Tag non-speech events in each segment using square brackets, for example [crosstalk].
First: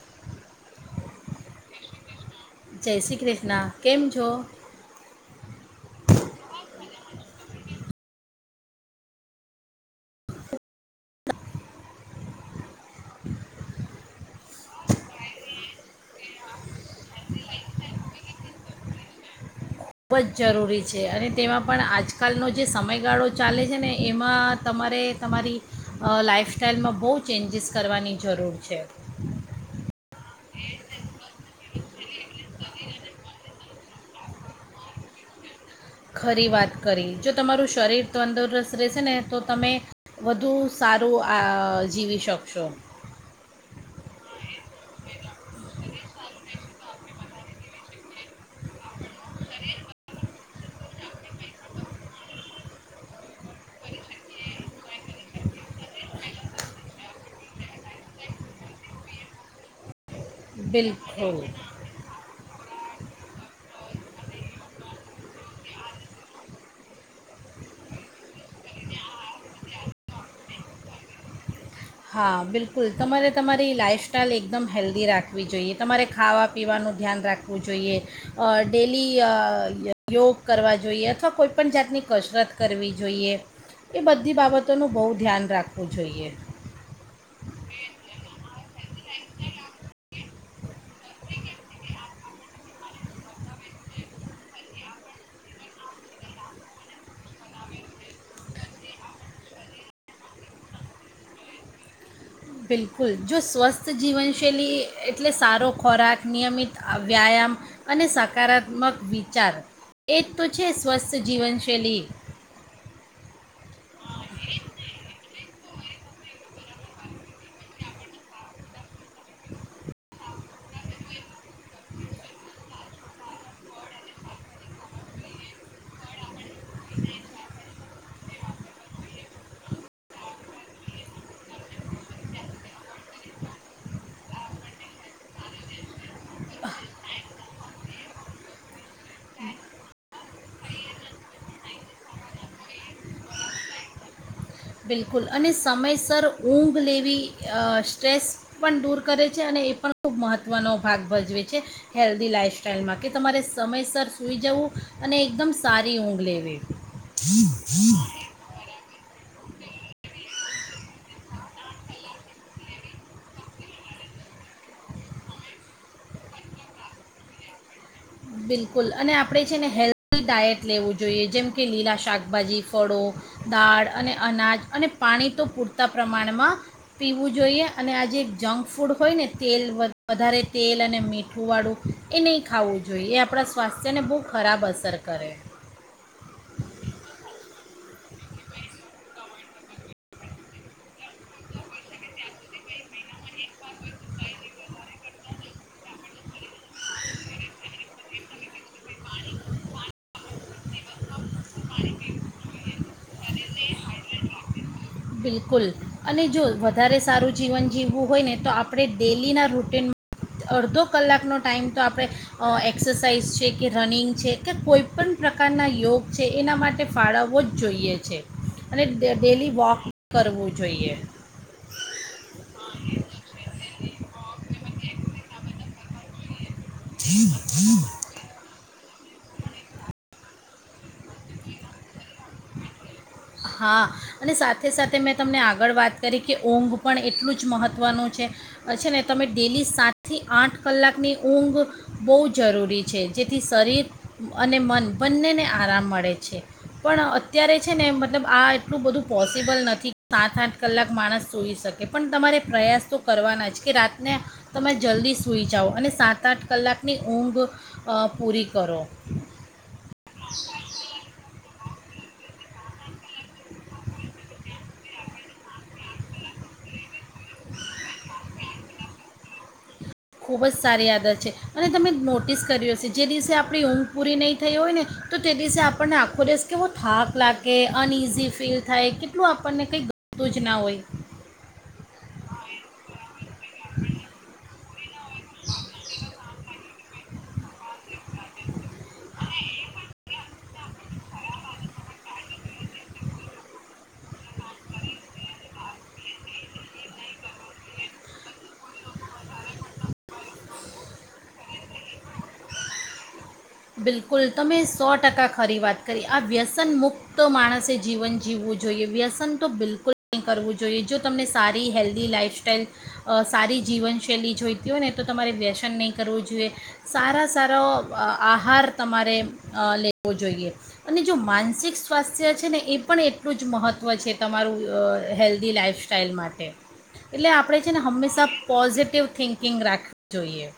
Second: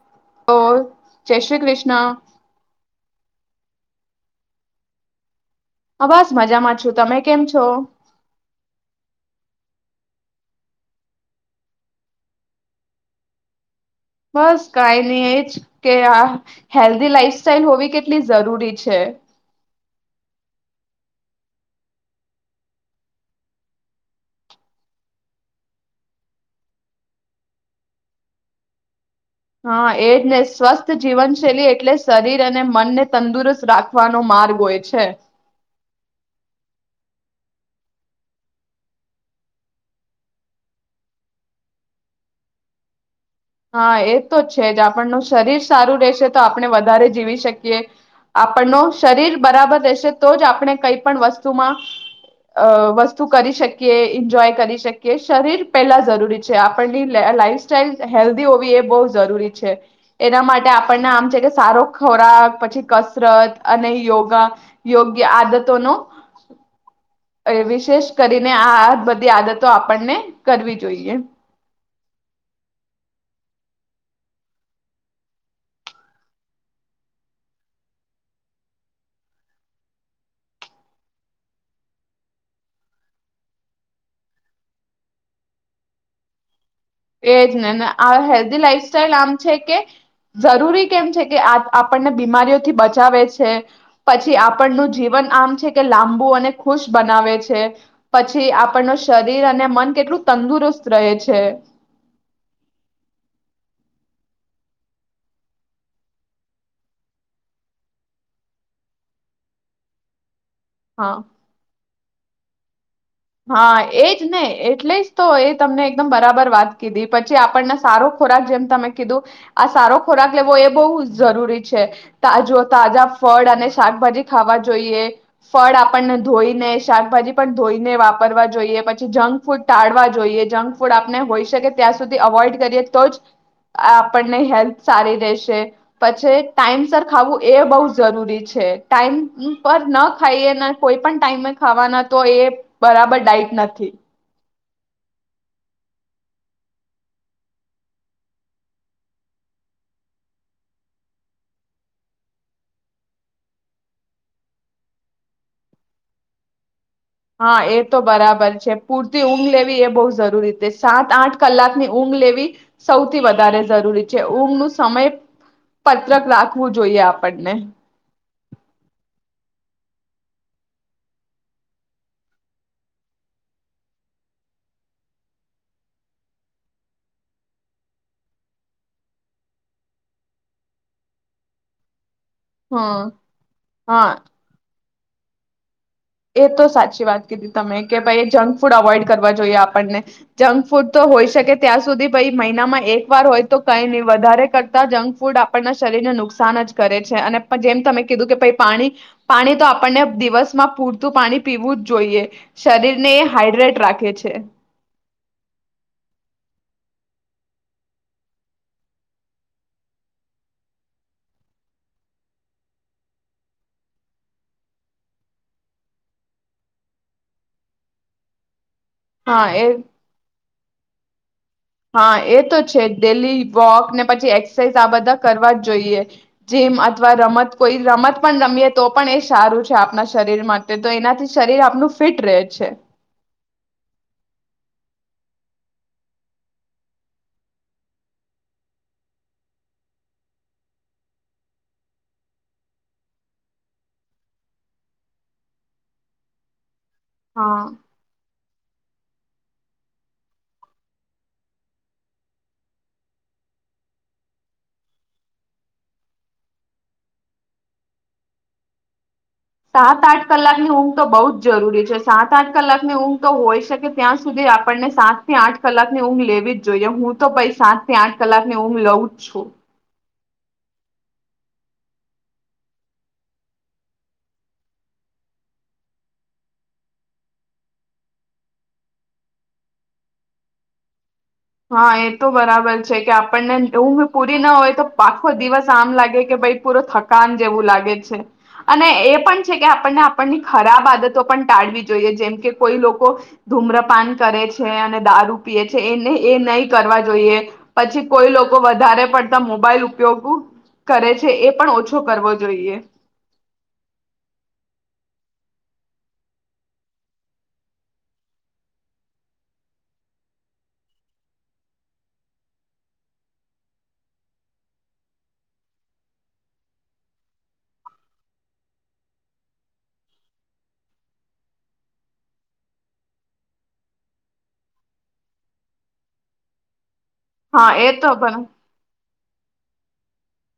[unintelligible] જય શ્રી કૃષ્ણા. જય શ્રી કૃષ્ણ કેમ છો? હા બસ મજામાં છું. તમે કેમ છો? બસ કઈ નહી એજ કે આ હેલ્ધી લાઈફસ્ટાઈલ હોવી કેટલી જરૂરી છે. ખૂબ જ જરૂરી છે અને તેમાં પણ આજકાલનો જે સમયગાળો ચાલે છે ને એમાં તમારે તમારી લાઈફસ્ટાઈલમાં બહુ ચેન્જીસ કરવાની જરૂર છે. હા એજ ને સ્વસ્થ જીવનશૈલી એટલે શરીર અને મનને તંદુરસ્ત રાખ વાનો માર્ગ હોય છે. ખરી વાત કરી જો તમારું શરીર તંદુરસ્ત રહેશે ને તો તમે વધુ સારું આ જીવી શકશો. હા એ તો છે જ આપણ નું શરીર સારું રે છે તો આપણે વધારે જીવી શકીએ આપણ નો શરીર બરાબર રહેશે તો જ આપણે કઈ પણ વસ્તુમાં અ વસ્તુ કરી શકીએ એન્જોય કરી શકીએ શરીર પેલા જરૂરી છે આપણ ની લાઈફ સ્ટાઇલ હેલ્ધી હોવી એ બહુ જરૂરી છે. એના માટે આપણને આમ છે બિલકુલ કે સારો ખોરાક પછી કસરત અને યોગા યોગ્ય આદતો નો વિશેષ કરીને આ બધી આદતો આપણને કરવી જોઈએ. હા બિલકુલ તમારે તમારી લાફસ્ટાઇલ એકદમ હેલ્ધી રાખવી જોઈએ. તમારે ખાવા પીવાનું ધ્યાન રાખવું જોઈએ. અ ડેલી અ યોગ કરવા જોઈએ. અથવા કોઈપણ જાતની કસરત કરવી જોઈએ. એ બધી બાબતોનું બહુ ધ્યાન રાખવું જોઈએ. એજ ને આ હેલ્ધ લાઈફ લ આમ છે કે જરૂરી કેમ છે કે આપણને બીમારીઓથી બચાવે છે પછી આપણનું જીવન આમ છે કે લાંબુ અને ખુશ બનાવે છે પછી આપણનું શરીર અને મન કેટલું તંદુરસ્ત રહે છે. બિલકુલ જો સ્વસ્થ જીવનશૈલી એટલે સારો ખોરાક નિયમિત વ્યાયામ અને સકારાત્મક વિચાર એ તુછી સ્વસ્થ હા જીવન શૈલી હા એજ નહ એટલે જ તો એ તમને એકદમ બરાબર વાત કીધી પછી આપણને સારો ખોરાક જેમ તમે કીધું આ સારો ખોરાક લેવો એ બહુ જરૂરી છે તાજો તાજા ફળ અને શાકભાજી ખાવા જોઈએ ફળ આપણને ધોઈને શાકભાજી પણ ધોઈને વા વાપરવા જોઈએ પછી જંક ફૂડ ટાળવા જોઈએ જંક ફૂડ આપને હોઈ શકે ત્યાં સુધી અવોઈડ કરીએ તો જ આપણને હેલ્થ સારી રહેશે પછી ટાઈમ સર ખાવું એ બહુ જરૂરી છે ટાઈમ પર ન ખાઈએ અને કોઈ પણ ટાઈમે ખાવાના તો એ બરાબર ડાઇટ નથી. બિલકુલ અને સમયસર ઊંઘ લેવી સ્ટ્રેસ પણ દૂર કરે છે અને એ પણ ખૂબ મહત્ત્વનો ભાગ ભજવે છે હેલ્ધી લાઈફસ્ટાઈલમાં કે તમારે સમયસર સુૂઈ જવું અને એકદમ સારી ઊંઘ લેવી. હા એ તો બરાબર છે પૂરતી ઊગલે એ બહુ જરૂરી છે સાત આઠ કલાકની ઊંઘ લેવી સૌથી વધારે જરૂરી છે ઊંઘ નું સમય પત્રક રાખવું જોઈએ આપણને બિલકુલ અને આપણે છે ને હેલ્ધી ડાયટ લેવું જોઈએ જેમ કે લીલા શાકભાજી ફળો દાળ અને અનાજ અને પાણી તો પૂરતા પ્રમાણમાં પીવું જોઈએ અને આ જેે જંક ફૂડ હોય ને તેલ વધારે તેલ અને મીઠુંવાળું એ નહીં ખા હ જોઈએ આપણા સ્વાસ્થ્યને હા બહુ ખરાબ અસર કરે કરે. એ તો સાચી વાત કીધી તમે કે ભાઈ જંક ફૂડ અવોઈડ કરવા જોઈએ આપણને જંક ફૂડ તો હોઈ શકે ત્યાં સુધી ભઈ મહિનામાં એક વાર હોય તો કઈ નહી વધારે કરતા જંક ફૂડ આપણના શરીરને નુકસાન જ કરે છે અને જેમ તમે કીધું કે પાણી પાણી તો આપને દિવસ માં પૂર પાણી પીવું જ જોઈએ શરીરને હાાઈડ્રેટ રાખે છે. બિલકુલ અને જો વધારે સારું જીવન જીવવું હોય ને તો આપણે ડેલીના રૂટન અડધો કલાકનો ટાઈમ તો આપણે એક્સરસાઇઝ છે કે રનિંગ છે કે કોઈપણ પ્રકારના યોગ છે એના માટે ફાળવવો જ જોઈએ છે. અને ડ હા ડેલી એ વોક હોવું જોઈએ હા એ તો છે જ ડેલી વોક ને પછી એક્સરસાઇઝ આ બધા કરવા જ જોઈએ જીમ અથવા રમત કોઈ રમત પણ રમીએ તો પણ એ સારું છે આપણા શરીરમાં તો એનાથી શરીર આપણું ફિટ રહે છે. હા અને સાથે સાથે મેં તમને આગળ વાત કરી કે ઊંઘ પણ એટલું જ મહત્ત્વનું છે છે ને તમે ડેલી સાતથી આઠ કલાકની ઊંઘ બહુ જરૂરી છે જેથી શરીર અને મન બંનેને આરામ મળે છે. પણ અત્યારે હા છે ને એ આ એટલું બધું પોસિબલ નથી સાત આઠ કલાક માણસ સૂઈ શકે પણ તમારે પ્રયાસ તો કરવાના જ કે રાતને તમે જલ્દી સૂઈ જાઓ અને સાત આઠ કલાકની ઊંઘ પૂરી કરો સાત આઠ કલાક ની ઊંઘ તો બહુ જ જરૂરી છે. સાત આઠ કલાકની ઊંઘ તો હોય શકે ત્યાં સુધી આપણને સાત થી આઠ કલાકની ઊંઘ લેવી જ જોઈએ હું તો પછ સાત થી આઠ કલાકની ઊંઘ લઉં જ છું. ખૂબ જ સારી આદત છે અને તમે નોટિસ કર્યો છે જે દિવસે આપણી ઊંઘ પૂરી નહીં થઈ હોય ને તો તે દિવસે આપણને આખો દેશ કેવો થાક લાગે અનઇઝી ફીલ થાય કેટલું આપણને કંઈક ગમતું જ ના હોય હા એ તો બરાબર છે કે આપણને હું પૂરી ના હોય તો આખો દિવસ આમ લાગે કે ભઈ પૂરો થકાન જેવું લાગે છે અને એ પણ છે કે આપણને આપણની ખરાબ આદતો પણ ટાળવી જોઈએ જેમ કે કોઈ લોકો ધૂમ્રપાન કરે છે અને દારૂ પીએ છે એને એ નહી કરવા જોઈએ પછી કોઈ લોકો વધારે પડતા મોબાઈલ ઉપયોગ કરે છે એ પણ ઓછો કરવો જોઈએ. બિલકુલ તમે સો ટકા ખરી વાત કરી આ વ્યસન મુક્ત માણસે જીવન જીવવું જોઈએ વ્યસન તો બિલકુલ નહીં કરવું જોઈએ જો તમને સારી હેલ્ધી લાઇફસ્ટાાઈલ સારી જીવનશૈલી જોઈતી હોય ને તો તમારે વ્યસન નહીં કરવું જોઈએ સારા સારા આહાર તમારે લેવો જોઈએ અને જો માનસિક સ્વાસ્થ્ય છે ને એ પણ એટલું જ મહત્ત્વ છે તમારું હેલ્ધી લાઈફસ્ટાાઈલ માટે એટલે આપણે હા છે ને એ તો હંમેશા પણ પોઝિટિવ થિંક ગ રાખવી જોઈએ.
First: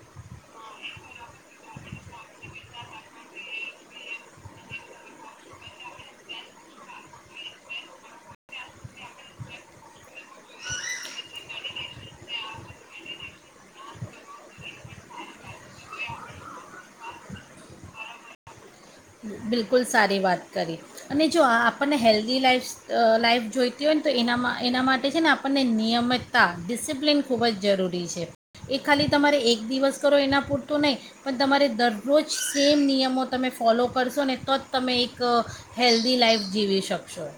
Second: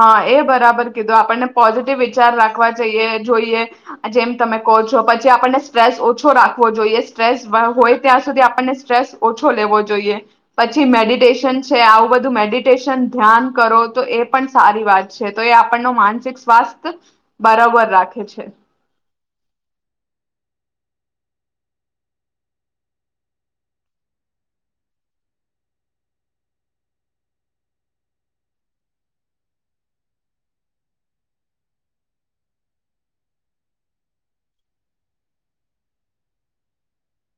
હા એ બરાબર કીધું. અને પોઝીટીવ વિચાર રાખ જઈ જોઈએ જેમ તમે કહો છો પછી આપને સ્ટ્રેસ ઓછો રાખવો જોઈએ સ્ટ્રેસ હોય ત્યાં સુધી આપણને સ્ટ્રેસ ઓછો લેવો જોઈએ પછી મેડિટેશન છે આવું બધું મેડિટેશન ધ્યાન કરો તો એ પણ સારી વાત છે તો એ આપણ ન માનસિક સ્વાસ્થ્ય બરાબર રાખે છે બિલકુલ સારી વાત કરી અને જો આ આપણને હેલ્ધી લાઈફ લાઈફ જોઈતી હોય ને તો એનામાં એના માટે છે ને આપણને નિયમિતતા ડિસિપ્લિન ખૂબ જ જરૂરી છે એ ખાલી તમારે એક દિવસ કરો એના પૂરતું નહીં પણ તમારે દરરોજ સેમ નિયમો તમે ફોલો કરશો ને તો જ તમે એક હેલ્ધી લાાઈફ જીવી શકશો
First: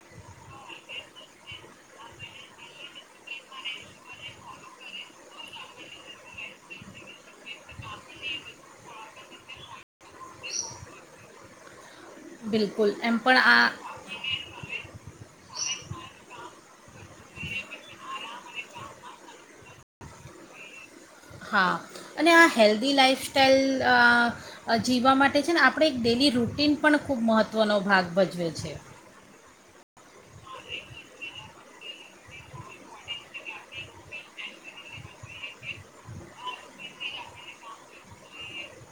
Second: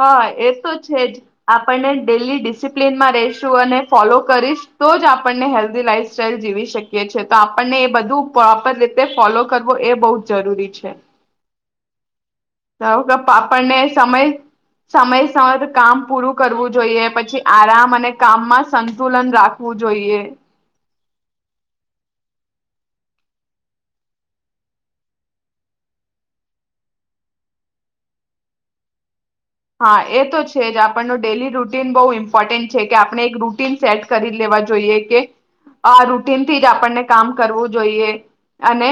હા એ તો છે જ આપણને ડેલી ડિસિપ્લનમાં રહીશું અને ફોલો કરીશ તો જ આપણને હેલ્ધી લાઈફસ્ટાઈલ જીવી શકીએ છ છે તો આપણને એ બધું પ્રોપર રીતે ફોલો કરવો એ બહુ જ જરૂરી છે [inaudible] તો બિલકુલ એમ પણ આ આપણને સમય સમય સમય કામ પૂરું કરવું જોઈએ પછી આરામ અને કામમાં સંતુલન રાખવું જોઈએ હા અને આ હેલ્ધી લાઈફસ્ટાઈલ અ જીવવા માટે છે ને આપણે એક ડેલી રૂટીન પણ ખૂબ મહત્ત્વનો ભાગ ભજવેએ છે હા એ તો છે જ આપણનું ડેલી રૂટીન બહુ ઇમ્પોર્ટન્ટ છે કે આપણે એક રૂટન સેટ કરી લેવા જોઈએ કે આ રૂટનથી જ આપણને કામ કરવું જોઈએ અને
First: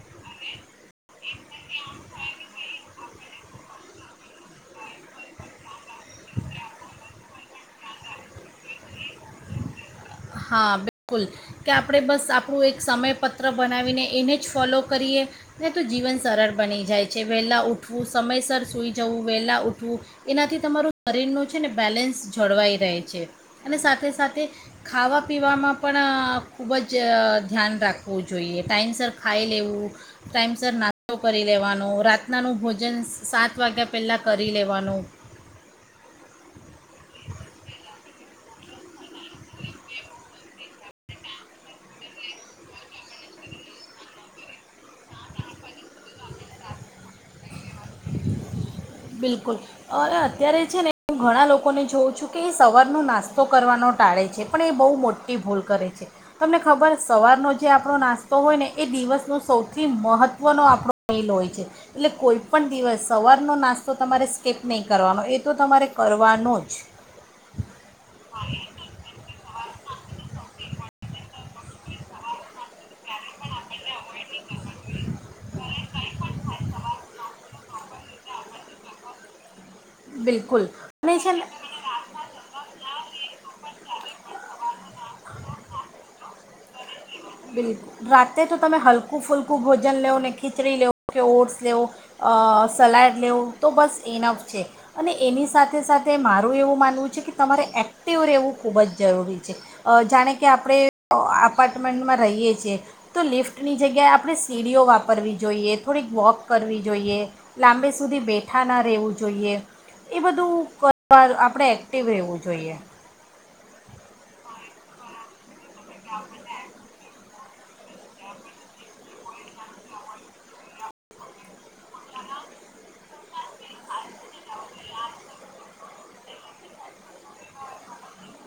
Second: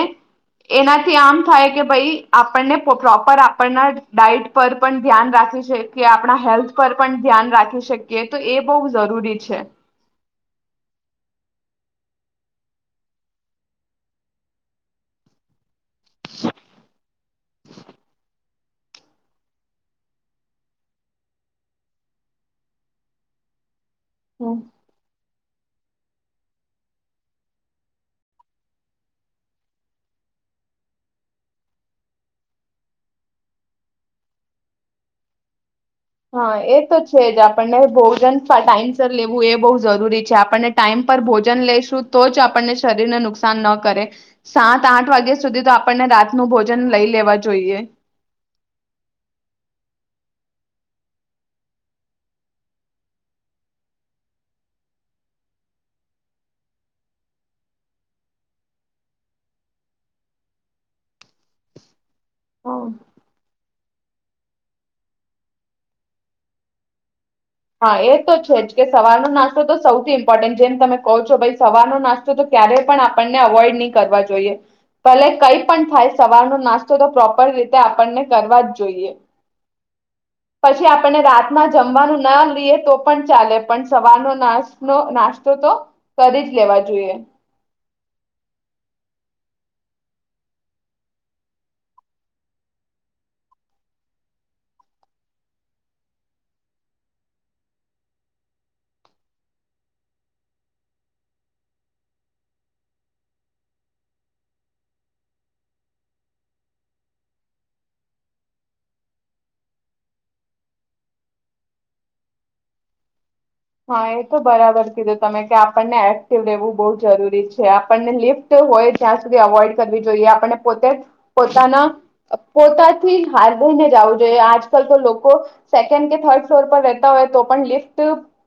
એનાથી આમ થાય કે ભાઈ આપણને પ્રોપર આપણના ડઇટ પર પણ ધ્યાન રાખે હોય છે કે આપણા હેલ્થ પર પણ ધ્યાન રાખી શકીએ તો એ બહુ જરૂરી છે હા બિલકુલ કે આપણે બસ આપણું એક સમયપત્ર બનાવીને એને જ ફોલો કરીએ નાને તો જીવન સરળ બની જાય છે વહેલાં ઉઠવું સમયસર સુઈ જવું વહેલા ઉઠવું એનાથી તમારું શરીરનું છે ને બેલેન્સ જળવાઈ રહે છે અને સાથે સાથે હમ સાથે ખાવા પીવામાં પણ ખૂબ જ ધ્યાન રાખવું જોઈએ ટાઇમ સર ખાઈ લેવું ટાઈમસ નાસ્તો કરી લેવાનો રાતનાનું ભોજન સાત વાગ્યા પહેલાં કરી લેવાનું હા એ તો છે જ આપણને ભોજન ટાઇમ સર લેવું એ બહુ જરૂરી છે આપણને ટાઈમ પર ભોજન લઈશું તો જ આપણને શરીરને નુકસાન ન કરે સાત આઠ વાગ્યા સુધી તો આપણને રાતનું ભોજન લઈ લેવા જોઈએ બિલકુલ અરે અત્યારે છે ને હું ઘણા લોકોને જોઉં છું કે એ સવારનો નાસ્તો કરવાનો ટાળે છે પણ એ બહુ મોટી ભૂલ કરે છે તમને ખબર સવારનો જે આપણો નાસ્તો હોય ને એ દિવસનો સૌથી મહત્વનો આપણોલ હોય છે એટલે પણ દિવસ સવારનો નાસ્તો તો તમારે સ્કીપ નહીં કરવાનો એ તો તમારે કરવાનો જ હા એ તો છે જ કે સવારનો નાસ્તો તો સૌથી ઇમ્પોર્ટન્ટ જેમ તમે કહો છો ભાઈ સવાર નો નાસ્તો તો ક્યારે પણ આપણને અવોઈડ નહીં કરવા જોઈએ ભલે કઈ પણ થાય સવારનો નાસ્તો તો પ્રોપર રીતે આપણને કરવા જ જોઈએ બિલકુલ પછી અને આપણને છે ને રાતમાં જમવાનું તો પણ ચાલે પણ સવારનો ના નાસ્તો તો કરી જ લેવા જોઈએ રાતે તો તમે હલકું ફૂલકું ભોજન લવ ને ખીચડી લેવો કે ઓટ્સ લેવો સલાડ લેવો તો બસ ઇનફ છે અને એની સાથે સાથે મારું એવું માનવું છે કે તમારે એક્ટિવ રહેવું ખૂબ જ જરૂરી છે જાણે કે આપણે આપટ મેન્ટમાં રહીએ છીએ તો લિફ્ટની જગ્યાએ આપણે સીડીઓ વાપરવી જોઈએ થોડીક વોક કરવી જોઈએ લાંબે સુધી બેઠા ના રહેવું જોઈએ એ બધું કરવા આપણે એક્ટિવ રહેવું જોઈએ હા એ તો બરાબર કીધું તમે કે આપણને એક્ટિવ રહેવું બ જરૂરી છે આપણને લિફ્ટ હોય જ્યાં સુધી અવોઈડ કરવી જોઈએ આપણને પોતે પોતાના પોતાથી હાથ ધઈને જાવું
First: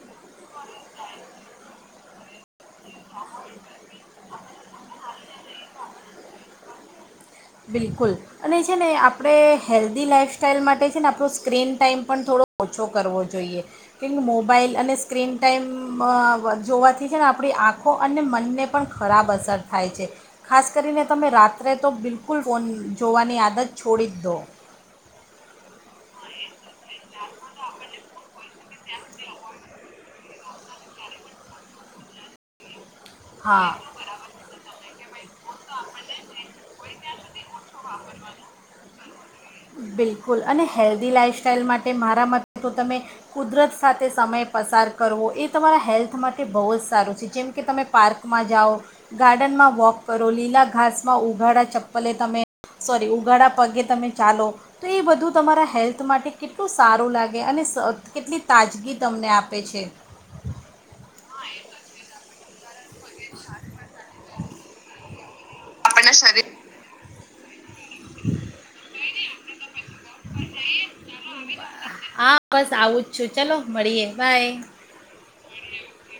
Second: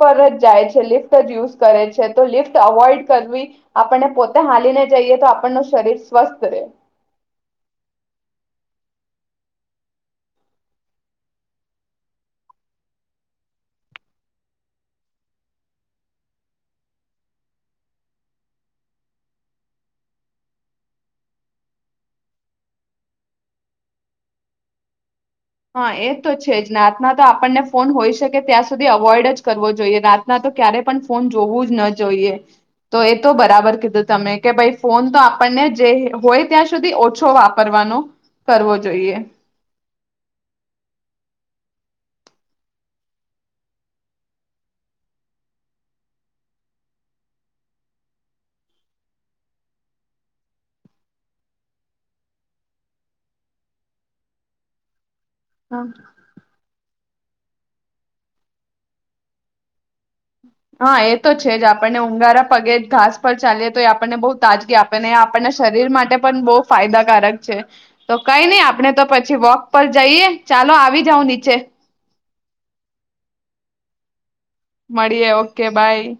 પર જ જાય છે લિફ્ટ જ યુઝ કરે છે તો લિફ્ટ અવોઈડ કરવી આપણને પોતે હાલીને જઈએ તો આપણ ન શરીર સ્વસ્થ રહે. બિલકુલ અને છે ને આપણે હેલ્ધી લાઈફસ્ટાઈલ માટે છે ને આપણો સ્ક્રીન ટાઈમ પણ થોડો ઓછો કરવો જોઈએ કેમ મોબાઈલ અને સ્ક્રીન ટાઈમ જોવાથી છે ને આપણી આંખો અને મનને પણ ખરાબ અસર થાય છે ખાસ કરીને તમે રાત્રે તો બિલકુલ ફોન જોવાની આદત છોડી દો. હા એ તો છે રાતમાં તો આપણને ફોન હોય શકે ત્યાં સુધી અવોઇડ જ કરવો જોઈએ. રા ના તો ક્યારેય પણ ફોન જોવું જ ન જોઈએ. તો એ તો હા બરાબર કીધું તમે કે ભાઈ ફોન તો આપણને જે હોય ત્યાં સુધી ઓછો વાપ કરવાનો કરવો જોઈએ. બિલકુલ અને હેલ્ધી લાઈફસ્ટાાઈલ માટે મારા માટે તો તમે કુદરત સાથે સમય પસાર કરવો એ તમારા હેલ્થ માટે બહુ જ સારું છે. જેમકે તમે પાર્કમાં જાઓ, ગાર્ડનમાં વોક કરો, લીલા ઘાસમાં ઉઘાડા ચપ્પલે તમે સોરી ઉગાડા પગે તમે ચાલો તો એ બધું તમારા હા હેલ્થ માટે કેટલું સારું લાગે. અને કેટલી તાજગી તમને આપે છે. હા એ તો છે જ આપણને ઊગારા પગે ઘાસ પર ચાલીએ તો એ આપણને બહુ તાજગી આપે ને આપણને શરીર માટે આપણના પણ શરીર બહુ ફાયદાકારક છે. તો કઈ નઈ આપણે તો પછી વોક પર જઈએ ચાલો આવી જાવ નીચે. હા બસ આવું જ છું ચલો મળીએ. બાય મળીએે ઓકે બાય.